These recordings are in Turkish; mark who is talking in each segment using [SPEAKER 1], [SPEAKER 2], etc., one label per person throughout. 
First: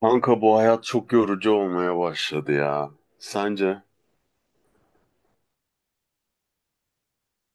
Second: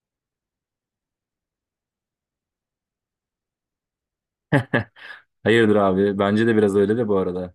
[SPEAKER 1] Kanka bu hayat çok yorucu olmaya başladı ya. Sence?
[SPEAKER 2] Hayırdır abi? Bence de biraz öyle de bu arada.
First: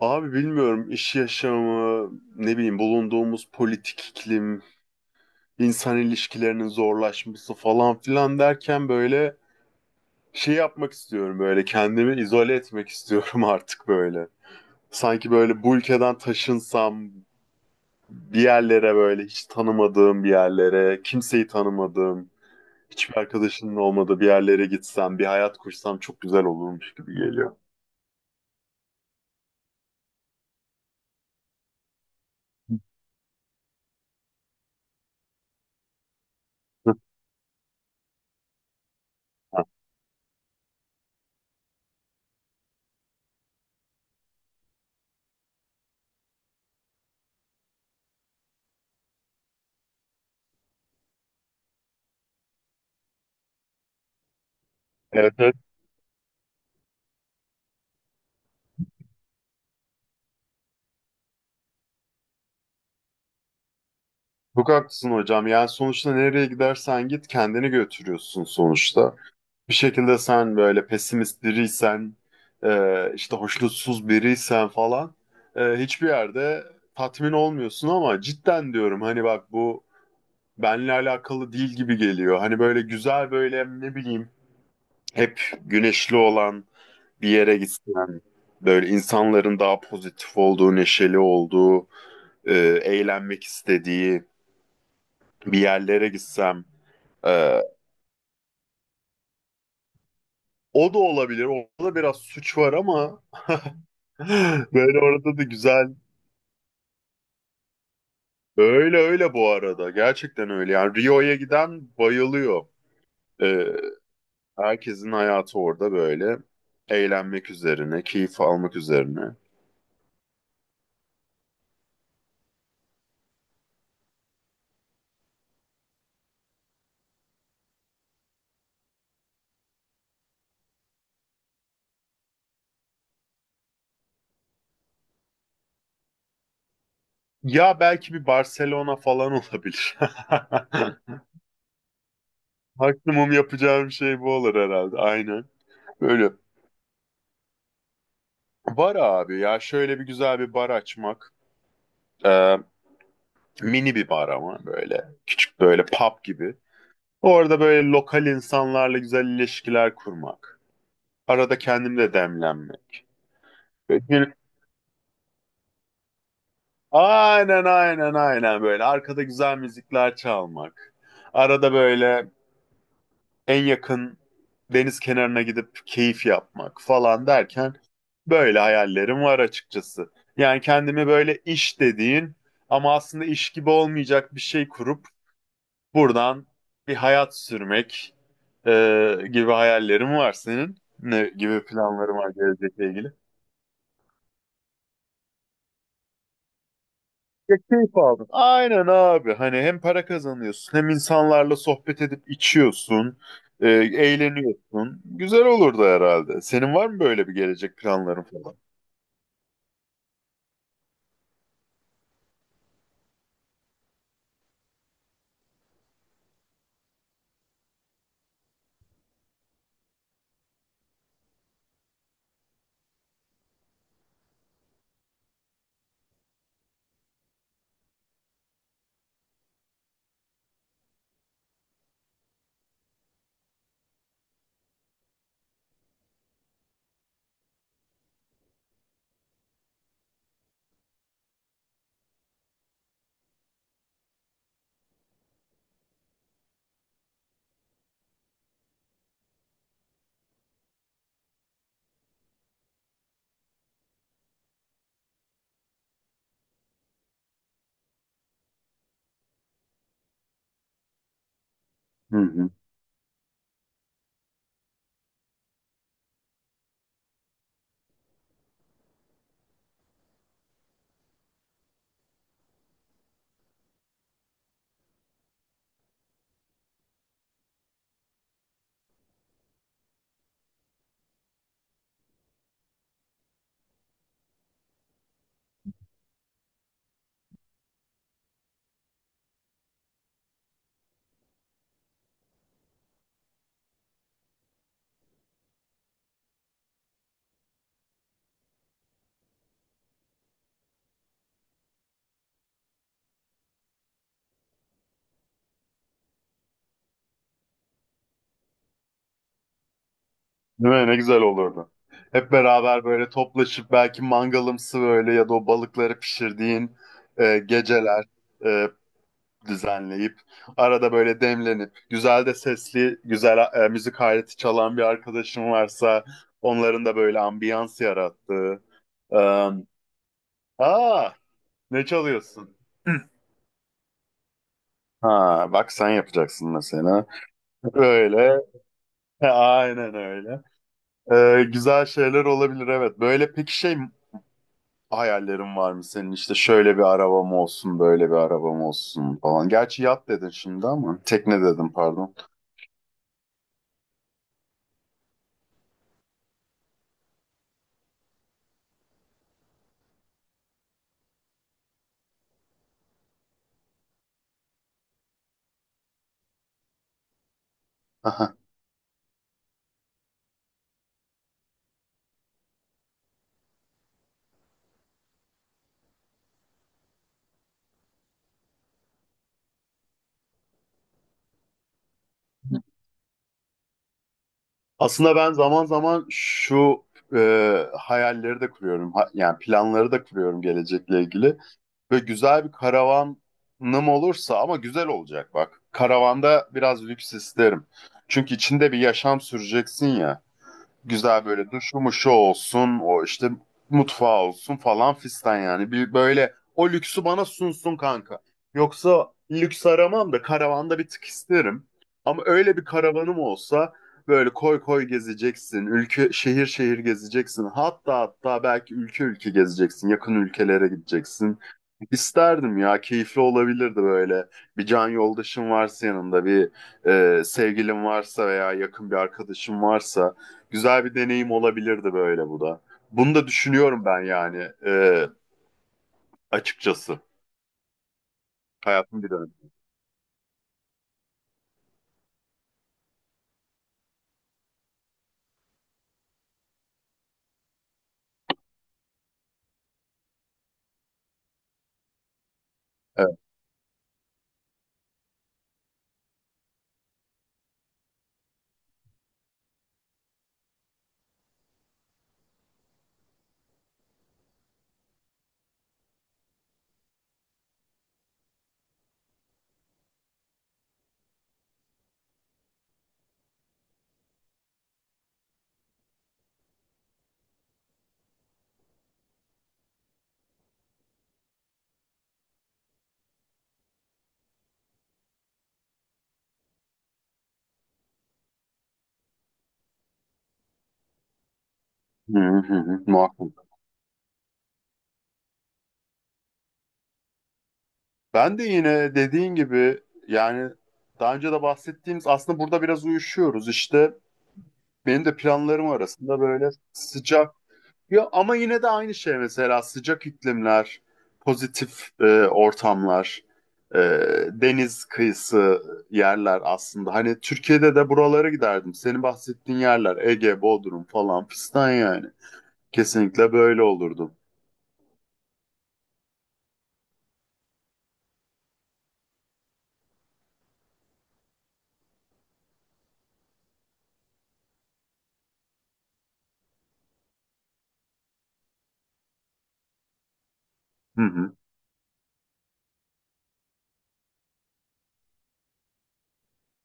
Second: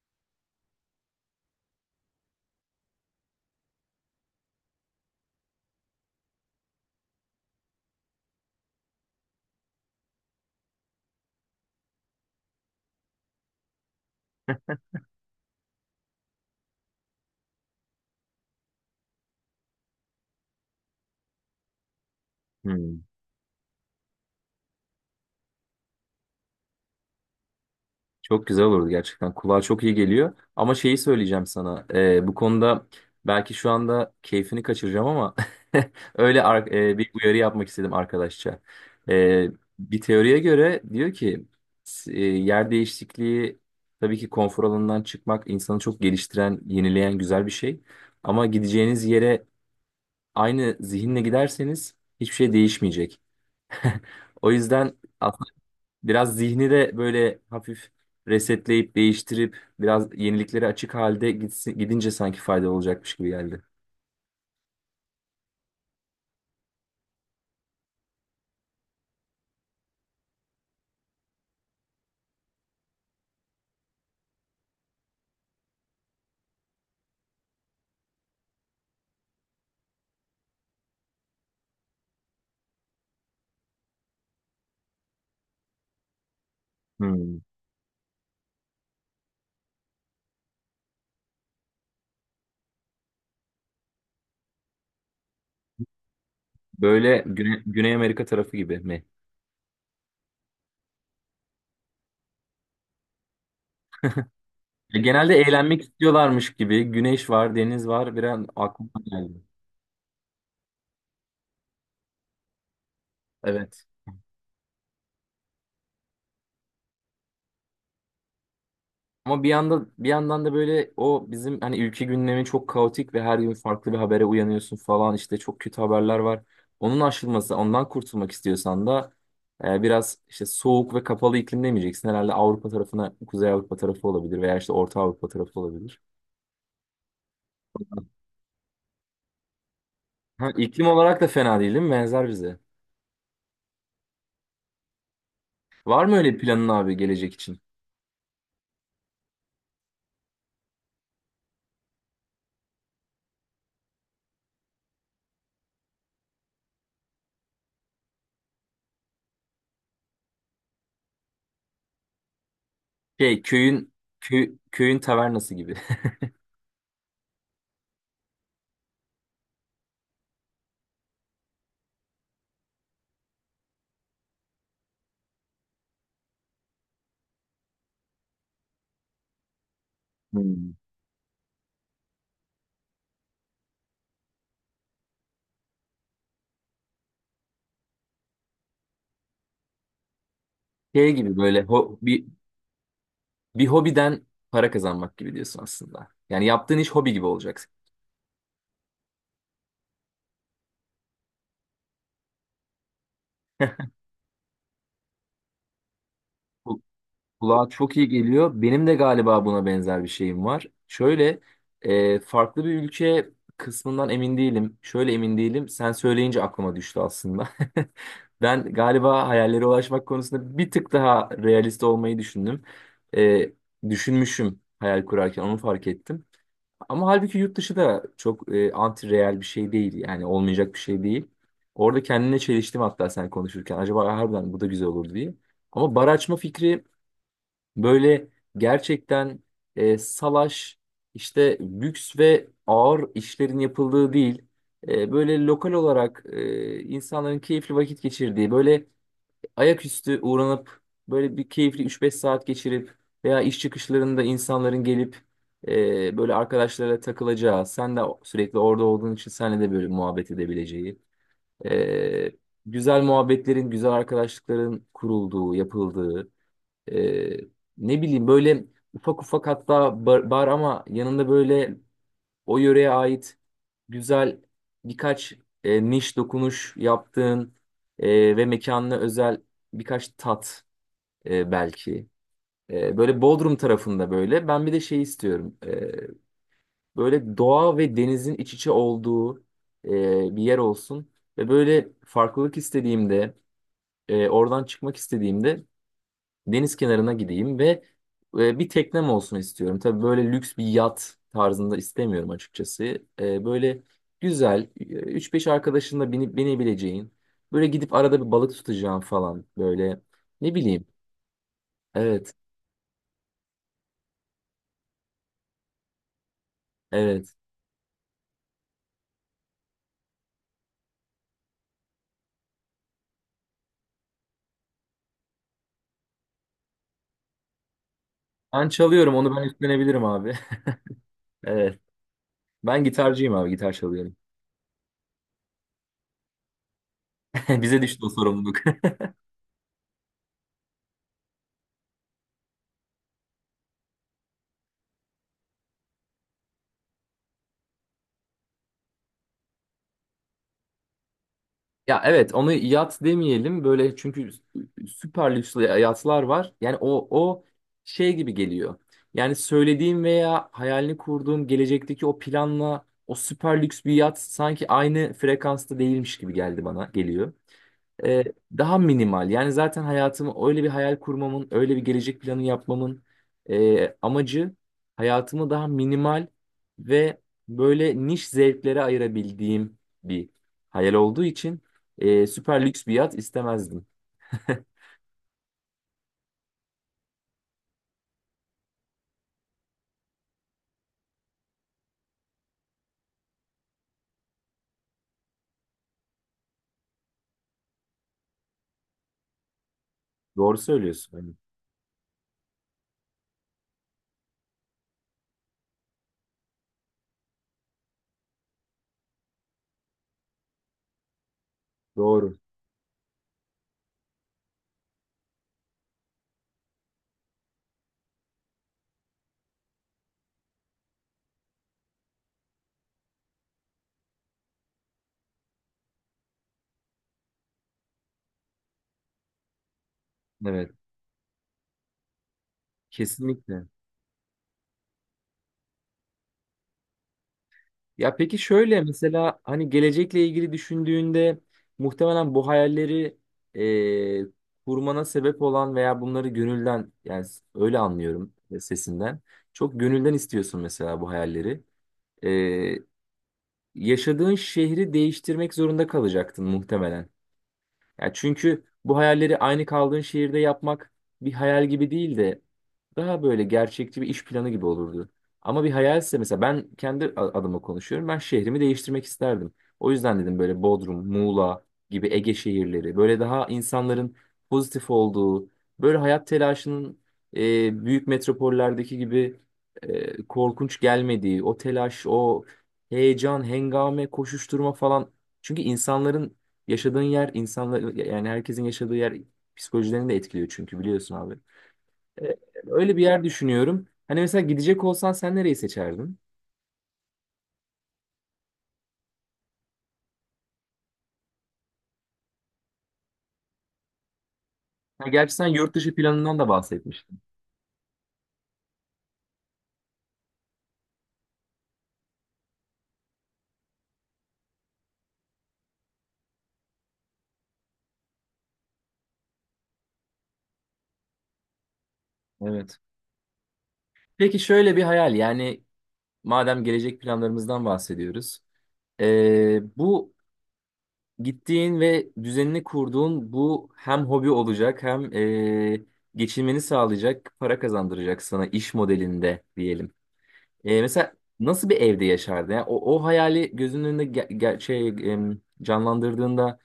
[SPEAKER 1] Abi bilmiyorum iş yaşamı, ne bileyim bulunduğumuz politik iklim, insan ilişkilerinin zorlaşması falan filan derken böyle şey yapmak istiyorum böyle kendimi izole etmek istiyorum artık böyle. Sanki böyle bu ülkeden taşınsam bir yerlere böyle hiç tanımadığım bir yerlere, kimseyi tanımadığım,
[SPEAKER 2] Hmm,
[SPEAKER 1] hiçbir arkadaşının olmadığı bir yerlere gitsem, bir hayat kursam çok güzel olurmuş gibi geliyor.
[SPEAKER 2] Çok güzel olurdu gerçekten. Kulağa çok iyi geliyor. Ama şeyi söyleyeceğim sana. Bu konuda belki şu anda keyfini kaçıracağım ama bir uyarı yapmak istedim arkadaşça. Ee, Bir teoriye göre diyor ki yer değişikliği, tabii ki konfor alanından çıkmak, insanı çok geliştiren, yenileyen güzel bir şey. Ama gideceğiniz yere aynı zihinle giderseniz hiçbir şey değişmeyecek. O yüzden
[SPEAKER 1] Evet, evet.
[SPEAKER 2] biraz zihni de böyle hafif resetleyip değiştirip biraz yeniliklere açık halde gitsin, gidince sanki faydalı olacakmış gibi geldi.
[SPEAKER 1] Çok haklısın hocam. Yani sonuçta nereye gidersen git kendini götürüyorsun sonuçta. Bir şekilde sen böyle pesimist biriysen, işte hoşnutsuz biriysen falan hiçbir yerde tatmin olmuyorsun ama cidden diyorum hani bak bu benle alakalı değil gibi geliyor. Hani böyle güzel böyle ne bileyim hep güneşli olan bir
[SPEAKER 2] Hmm.
[SPEAKER 1] yere gitsen, böyle insanların daha pozitif olduğu, neşeli olduğu, e, eğlenmek istediği bir yerlere gitsem.
[SPEAKER 2] Böyle
[SPEAKER 1] Ee,
[SPEAKER 2] Güney Amerika tarafı gibi mi?
[SPEAKER 1] o da olabilir. Orada biraz suç var ama
[SPEAKER 2] E,
[SPEAKER 1] böyle
[SPEAKER 2] genelde
[SPEAKER 1] orada da
[SPEAKER 2] eğlenmek
[SPEAKER 1] güzel.
[SPEAKER 2] istiyorlarmış gibi. Güneş var, deniz var. Bir an aklıma
[SPEAKER 1] Öyle öyle
[SPEAKER 2] geldi.
[SPEAKER 1] bu arada. Gerçekten öyle. Yani Rio'ya giden bayılıyor. Ee,
[SPEAKER 2] Evet.
[SPEAKER 1] herkesin hayatı orada böyle. Eğlenmek üzerine, keyif almak üzerine.
[SPEAKER 2] Ama bir yanda, bir yandan da böyle o bizim hani ülke gündemi çok kaotik ve her gün farklı bir habere uyanıyorsun falan, işte çok kötü haberler var. Onun aşılması, ondan kurtulmak istiyorsan da biraz işte soğuk ve kapalı iklim demeyeceksin. Herhalde Avrupa tarafına, Kuzey Avrupa tarafı olabilir veya işte Orta Avrupa tarafı olabilir.
[SPEAKER 1] Ya belki bir Barcelona falan olabilir.
[SPEAKER 2] Ha, iklim olarak da fena değil, değil mi? Benzer bize.
[SPEAKER 1] Maksimum yapacağım şey bu olur herhalde. Aynen.
[SPEAKER 2] Var mı
[SPEAKER 1] Böyle.
[SPEAKER 2] öyle planın abi gelecek için?
[SPEAKER 1] Bar abi ya şöyle bir güzel bir bar açmak. Ee, Mini bir bar ama böyle. Küçük böyle pub gibi. Orada böyle lokal insanlarla güzel ilişkiler kurmak. Arada kendim de demlenmek.
[SPEAKER 2] Şey,
[SPEAKER 1] Böyle
[SPEAKER 2] köyün tavernası gibi.
[SPEAKER 1] aynen aynen aynen böyle. Arkada güzel müzikler çalmak. Arada böyle en yakın deniz kenarına gidip keyif yapmak falan derken böyle hayallerim var açıkçası. Yani
[SPEAKER 2] Hmm.
[SPEAKER 1] kendimi böyle iş dediğin ama aslında iş gibi olmayacak bir şey kurup buradan bir hayat sürmek e, gibi hayallerim var senin.
[SPEAKER 2] Şey
[SPEAKER 1] Ne
[SPEAKER 2] gibi böyle
[SPEAKER 1] gibi
[SPEAKER 2] ho-
[SPEAKER 1] planlarım
[SPEAKER 2] bir
[SPEAKER 1] var gelecekle ilgili?
[SPEAKER 2] Bir hobiden para kazanmak gibi diyorsun aslında. Yani yaptığın iş hobi gibi
[SPEAKER 1] Ya
[SPEAKER 2] olacak.
[SPEAKER 1] keyif aldım. Aynen abi. Hani hem para kazanıyorsun hem insanlarla sohbet edip içiyorsun. e, eğleniyorsun. Güzel olurdu herhalde. Senin
[SPEAKER 2] Bu-
[SPEAKER 1] var mı böyle bir
[SPEAKER 2] Kulağa
[SPEAKER 1] gelecek
[SPEAKER 2] çok iyi
[SPEAKER 1] planların falan?
[SPEAKER 2] geliyor. Benim de galiba buna benzer bir şeyim var. Şöyle, farklı bir ülke kısmından emin değilim. Şöyle emin değilim. Sen söyleyince aklıma düştü aslında. Ben galiba hayallere ulaşmak konusunda bir tık daha realist olmayı düşündüm. E, Düşünmüşüm, hayal kurarken onu fark ettim. Ama halbuki yurt dışı da çok anti-real bir şey değil. Yani olmayacak bir şey değil. Orada kendine çeliştim hatta sen konuşurken. Acaba harbiden bu da güzel olur diye. Ama bar açma fikri, böyle gerçekten salaş, işte lüks ve ağır işlerin yapıldığı değil. Böyle lokal olarak, insanların keyifli vakit geçirdiği, böyle ayaküstü uğranıp, böyle bir keyifli üç beş saat geçirip veya iş çıkışlarında insanların gelip, böyle arkadaşlara takılacağı, sen de sürekli orada olduğun için seninle de böyle muhabbet edebileceği,
[SPEAKER 1] Hı
[SPEAKER 2] e,
[SPEAKER 1] hı.
[SPEAKER 2] güzel muhabbetlerin, güzel arkadaşlıkların kurulduğu, yapıldığı, e, ne bileyim, böyle ufak ufak, hatta bar, bar ama yanında böyle o yöreye ait güzel birkaç niş dokunuş yaptığın, ve mekanına özel birkaç tat, belki. Böyle Bodrum tarafında böyle. Ben bir de şey istiyorum. Böyle doğa ve denizin iç içe olduğu bir yer olsun. Ve böyle farklılık istediğimde, oradan çıkmak istediğimde deniz kenarına gideyim ve bir teknem olsun istiyorum. Tabii böyle lüks bir yat tarzında istemiyorum açıkçası. Böyle güzel, 3-5 arkadaşınla binip binebileceğin, böyle gidip arada bir balık tutacağım falan böyle. Ne
[SPEAKER 1] Değil
[SPEAKER 2] bileyim.
[SPEAKER 1] mi? Ne güzel olurdu. Hep
[SPEAKER 2] Evet,
[SPEAKER 1] beraber böyle toplaşıp belki mangalımsı böyle ya da o balıkları pişirdiğin
[SPEAKER 2] evet.
[SPEAKER 1] geceler. e, Düzenleyip arada böyle demlenip güzel de sesli güzel müzik aleti çalan bir arkadaşım varsa onların da böyle ambiyans yarattığı.
[SPEAKER 2] Ben çalıyorum,
[SPEAKER 1] E,
[SPEAKER 2] onu ben üstlenebilirim abi.
[SPEAKER 1] aa
[SPEAKER 2] Evet.
[SPEAKER 1] ne çalıyorsun?
[SPEAKER 2] Ben gitarcıyım abi, gitar çalıyorum.
[SPEAKER 1] Ha bak sen yapacaksın mesela.
[SPEAKER 2] Bize düştü o
[SPEAKER 1] Öyle.
[SPEAKER 2] sorumluluk.
[SPEAKER 1] He, aynen öyle. Güzel şeyler olabilir evet. Böyle peki şey hayallerin var mı senin? İşte şöyle bir arabam olsun, böyle bir arabam olsun falan. Gerçi yat dedin şimdi ama tekne dedim
[SPEAKER 2] Ya
[SPEAKER 1] pardon.
[SPEAKER 2] evet, onu yat demeyelim böyle, çünkü süper lüks yatlar var. Yani o şey gibi geliyor. Yani söylediğim veya hayalini kurduğum gelecekteki o planla o süper lüks bir yat sanki aynı frekansta değilmiş gibi geldi, bana geliyor. Ee, Daha minimal. Yani zaten hayatımı öyle bir hayal kurmamın, öyle bir gelecek planı yapmamın amacı, hayatımı daha minimal ve böyle niş zevklere ayırabildiğim bir hayal olduğu için süper lüks bir yat istemezdim.
[SPEAKER 1] Aslında ben zaman zaman şu e, hayalleri de kuruyorum. Yani planları da kuruyorum gelecekle ilgili. Ve güzel bir karavanım olursa ama güzel olacak bak. Karavanda biraz lüks isterim. Çünkü içinde bir yaşam süreceksin ya
[SPEAKER 2] Doğru söylüyorsun.
[SPEAKER 1] güzel
[SPEAKER 2] Hani
[SPEAKER 1] böyle duşu mu şu olsun o işte mutfağı olsun falan fistan yani. Bir böyle o lüksü bana sunsun kanka. Yoksa lüks aramam da karavanda bir tık isterim. Ama
[SPEAKER 2] doğru.
[SPEAKER 1] öyle bir karavanım olsa böyle koy koy gezeceksin. Ülke şehir şehir gezeceksin. Hatta hatta belki ülke ülke gezeceksin. Yakın ülkelere gideceksin. İsterdim ya keyifli olabilirdi böyle. Bir can yoldaşın varsa yanında bir sevgilin varsa veya yakın bir arkadaşın varsa
[SPEAKER 2] Evet.
[SPEAKER 1] güzel bir deneyim olabilirdi böyle bu da. Bunu da
[SPEAKER 2] Kesinlikle.
[SPEAKER 1] düşünüyorum ben yani açıkçası.
[SPEAKER 2] Ya peki şöyle,
[SPEAKER 1] Hayatım bir dönem.
[SPEAKER 2] mesela hani gelecekle ilgili düşündüğünde, muhtemelen bu hayalleri kurmana sebep olan veya bunları gönülden, yani öyle anlıyorum sesinden, çok gönülden istiyorsun mesela bu hayalleri. E,
[SPEAKER 1] Evet.
[SPEAKER 2] Yaşadığın şehri değiştirmek zorunda kalacaktın muhtemelen. Yani çünkü bu hayalleri aynı kaldığın şehirde yapmak bir hayal gibi değil de daha böyle gerçekçi bir iş planı gibi olurdu. Ama bir hayalse, mesela ben kendi adıma konuşuyorum. Ben şehrimi değiştirmek isterdim. O yüzden dedim böyle Bodrum, Muğla gibi Ege şehirleri böyle, daha insanların pozitif olduğu, böyle hayat telaşının büyük metropollerdeki gibi korkunç gelmediği, o telaş, o heyecan, hengame, koşuşturma falan. Çünkü insanların Yaşadığın yer, insanlar, yani herkesin yaşadığı yer psikolojilerini de etkiliyor çünkü, biliyorsun abi.
[SPEAKER 1] Hı
[SPEAKER 2] Ee,
[SPEAKER 1] hı hı,
[SPEAKER 2] Öyle bir yer
[SPEAKER 1] muhakkak.
[SPEAKER 2] düşünüyorum. Hani mesela gidecek olsan sen nereyi seçerdin?
[SPEAKER 1] Ben de yine dediğin gibi yani daha önce de bahsettiğimiz aslında burada biraz uyuşuyoruz. İşte benim
[SPEAKER 2] Ha,
[SPEAKER 1] de
[SPEAKER 2] gerçi sen
[SPEAKER 1] planlarım
[SPEAKER 2] yurt dışı
[SPEAKER 1] arasında
[SPEAKER 2] planından da
[SPEAKER 1] böyle
[SPEAKER 2] bahsetmiştin.
[SPEAKER 1] sıcak. Ya ama yine de aynı şey mesela sıcak iklimler, pozitif ortamlar, e, deniz kıyısı yerler aslında. Hani Türkiye'de de buralara giderdim. Senin bahsettiğin yerler Ege, Bodrum falan fistan yani.
[SPEAKER 2] Evet.
[SPEAKER 1] Kesinlikle böyle olurdum.
[SPEAKER 2] Peki şöyle bir hayal, yani madem gelecek planlarımızdan bahsediyoruz. Bu gittiğin ve düzenini kurduğun bu hem hobi olacak hem geçinmeni sağlayacak, para kazandıracak sana, iş modelinde diyelim.
[SPEAKER 1] Hı
[SPEAKER 2] Mesela
[SPEAKER 1] hı.
[SPEAKER 2] nasıl bir evde yaşardı? Yani o, o hayali gözünün önünde canlandırdığında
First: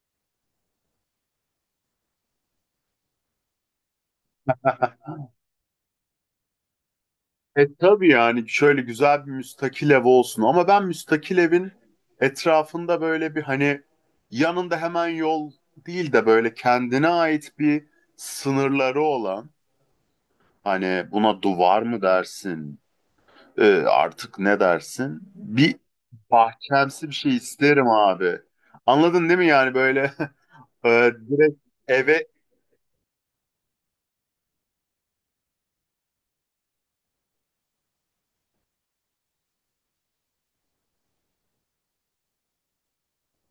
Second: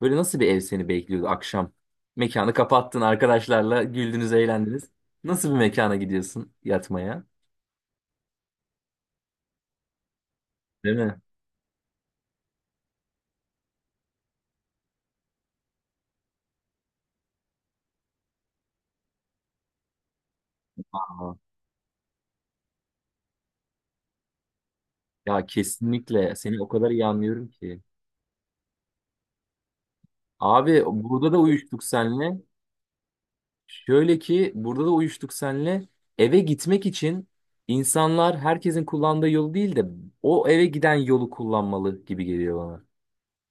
[SPEAKER 2] böyle nasıl bir ev seni bekliyordu akşam? Mekanı kapattın, arkadaşlarla güldünüz, eğlendiniz. Nasıl bir mekana gidiyorsun yatmaya?
[SPEAKER 1] Tabii yani şöyle güzel bir müstakil ev olsun ama ben
[SPEAKER 2] Değil mi?
[SPEAKER 1] müstakil evin etrafında böyle bir hani yanında hemen yol değil de böyle kendine ait bir sınırları olan. Hani
[SPEAKER 2] Aa,
[SPEAKER 1] buna duvar mı dersin? Artık ne dersin?
[SPEAKER 2] Ya
[SPEAKER 1] Bir
[SPEAKER 2] kesinlikle seni o kadar iyi
[SPEAKER 1] bahçemsi bir şey
[SPEAKER 2] anlıyorum ki.
[SPEAKER 1] isterim abi. Anladın değil mi yani böyle
[SPEAKER 2] Abi burada da
[SPEAKER 1] direkt
[SPEAKER 2] uyuştuk
[SPEAKER 1] eve
[SPEAKER 2] senle. Şöyle ki burada da uyuştuk senle. Eve gitmek için insanlar herkesin kullandığı yolu değil de o eve giden yolu kullanmalı gibi geliyor bana.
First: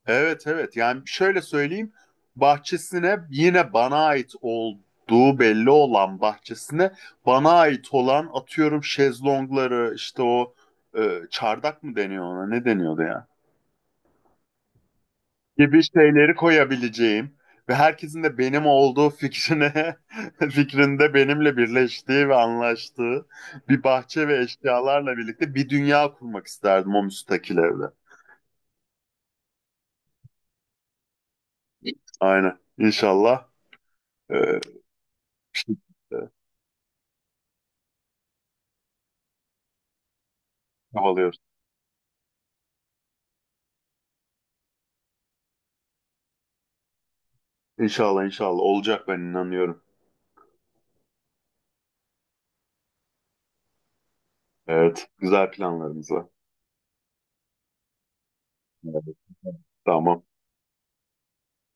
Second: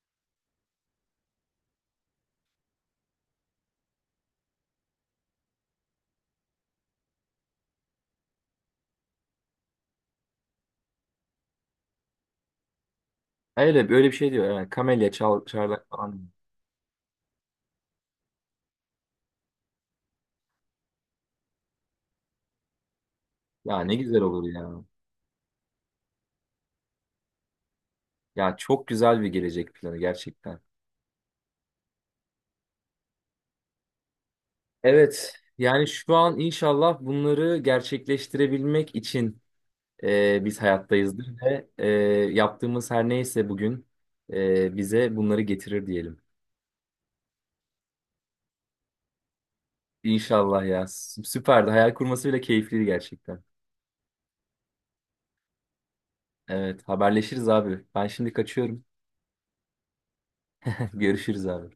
[SPEAKER 1] evet evet yani şöyle söyleyeyim bahçesine yine bana ait olduğu belli olan bahçesine bana ait olan atıyorum şezlongları işte o çardak mı deniyor ona ne deniyordu ya?
[SPEAKER 2] Öyle böyle bir şey diyor. Yani kamelya, çal,
[SPEAKER 1] Gibi
[SPEAKER 2] çardak falan, diyor.
[SPEAKER 1] şeyleri koyabileceğim ve herkesin de benim olduğu fikrine fikrinde benimle birleştiği ve anlaştığı
[SPEAKER 2] Ya
[SPEAKER 1] bir
[SPEAKER 2] ne güzel
[SPEAKER 1] bahçe ve
[SPEAKER 2] olur ya.
[SPEAKER 1] eşyalarla birlikte bir dünya kurmak isterdim o müstakil evde.
[SPEAKER 2] Ya çok güzel bir gelecek planı gerçekten.
[SPEAKER 1] Aynen. İnşallah e,
[SPEAKER 2] Evet.
[SPEAKER 1] bir
[SPEAKER 2] Yani şu
[SPEAKER 1] şekilde
[SPEAKER 2] an inşallah bunları gerçekleştirebilmek için biz hayattayızdır
[SPEAKER 1] çabalıyoruz.
[SPEAKER 2] ve yaptığımız her neyse bugün bize bunları getirir diyelim.
[SPEAKER 1] İnşallah inşallah olacak ben inanıyorum.
[SPEAKER 2] İnşallah ya. Süperdi. Hayal kurması bile keyifliydi gerçekten.
[SPEAKER 1] Evet. Güzel planlarımız var.
[SPEAKER 2] Evet, haberleşiriz abi. Ben şimdi kaçıyorum.
[SPEAKER 1] Evet. Tamam.
[SPEAKER 2] Görüşürüz abi.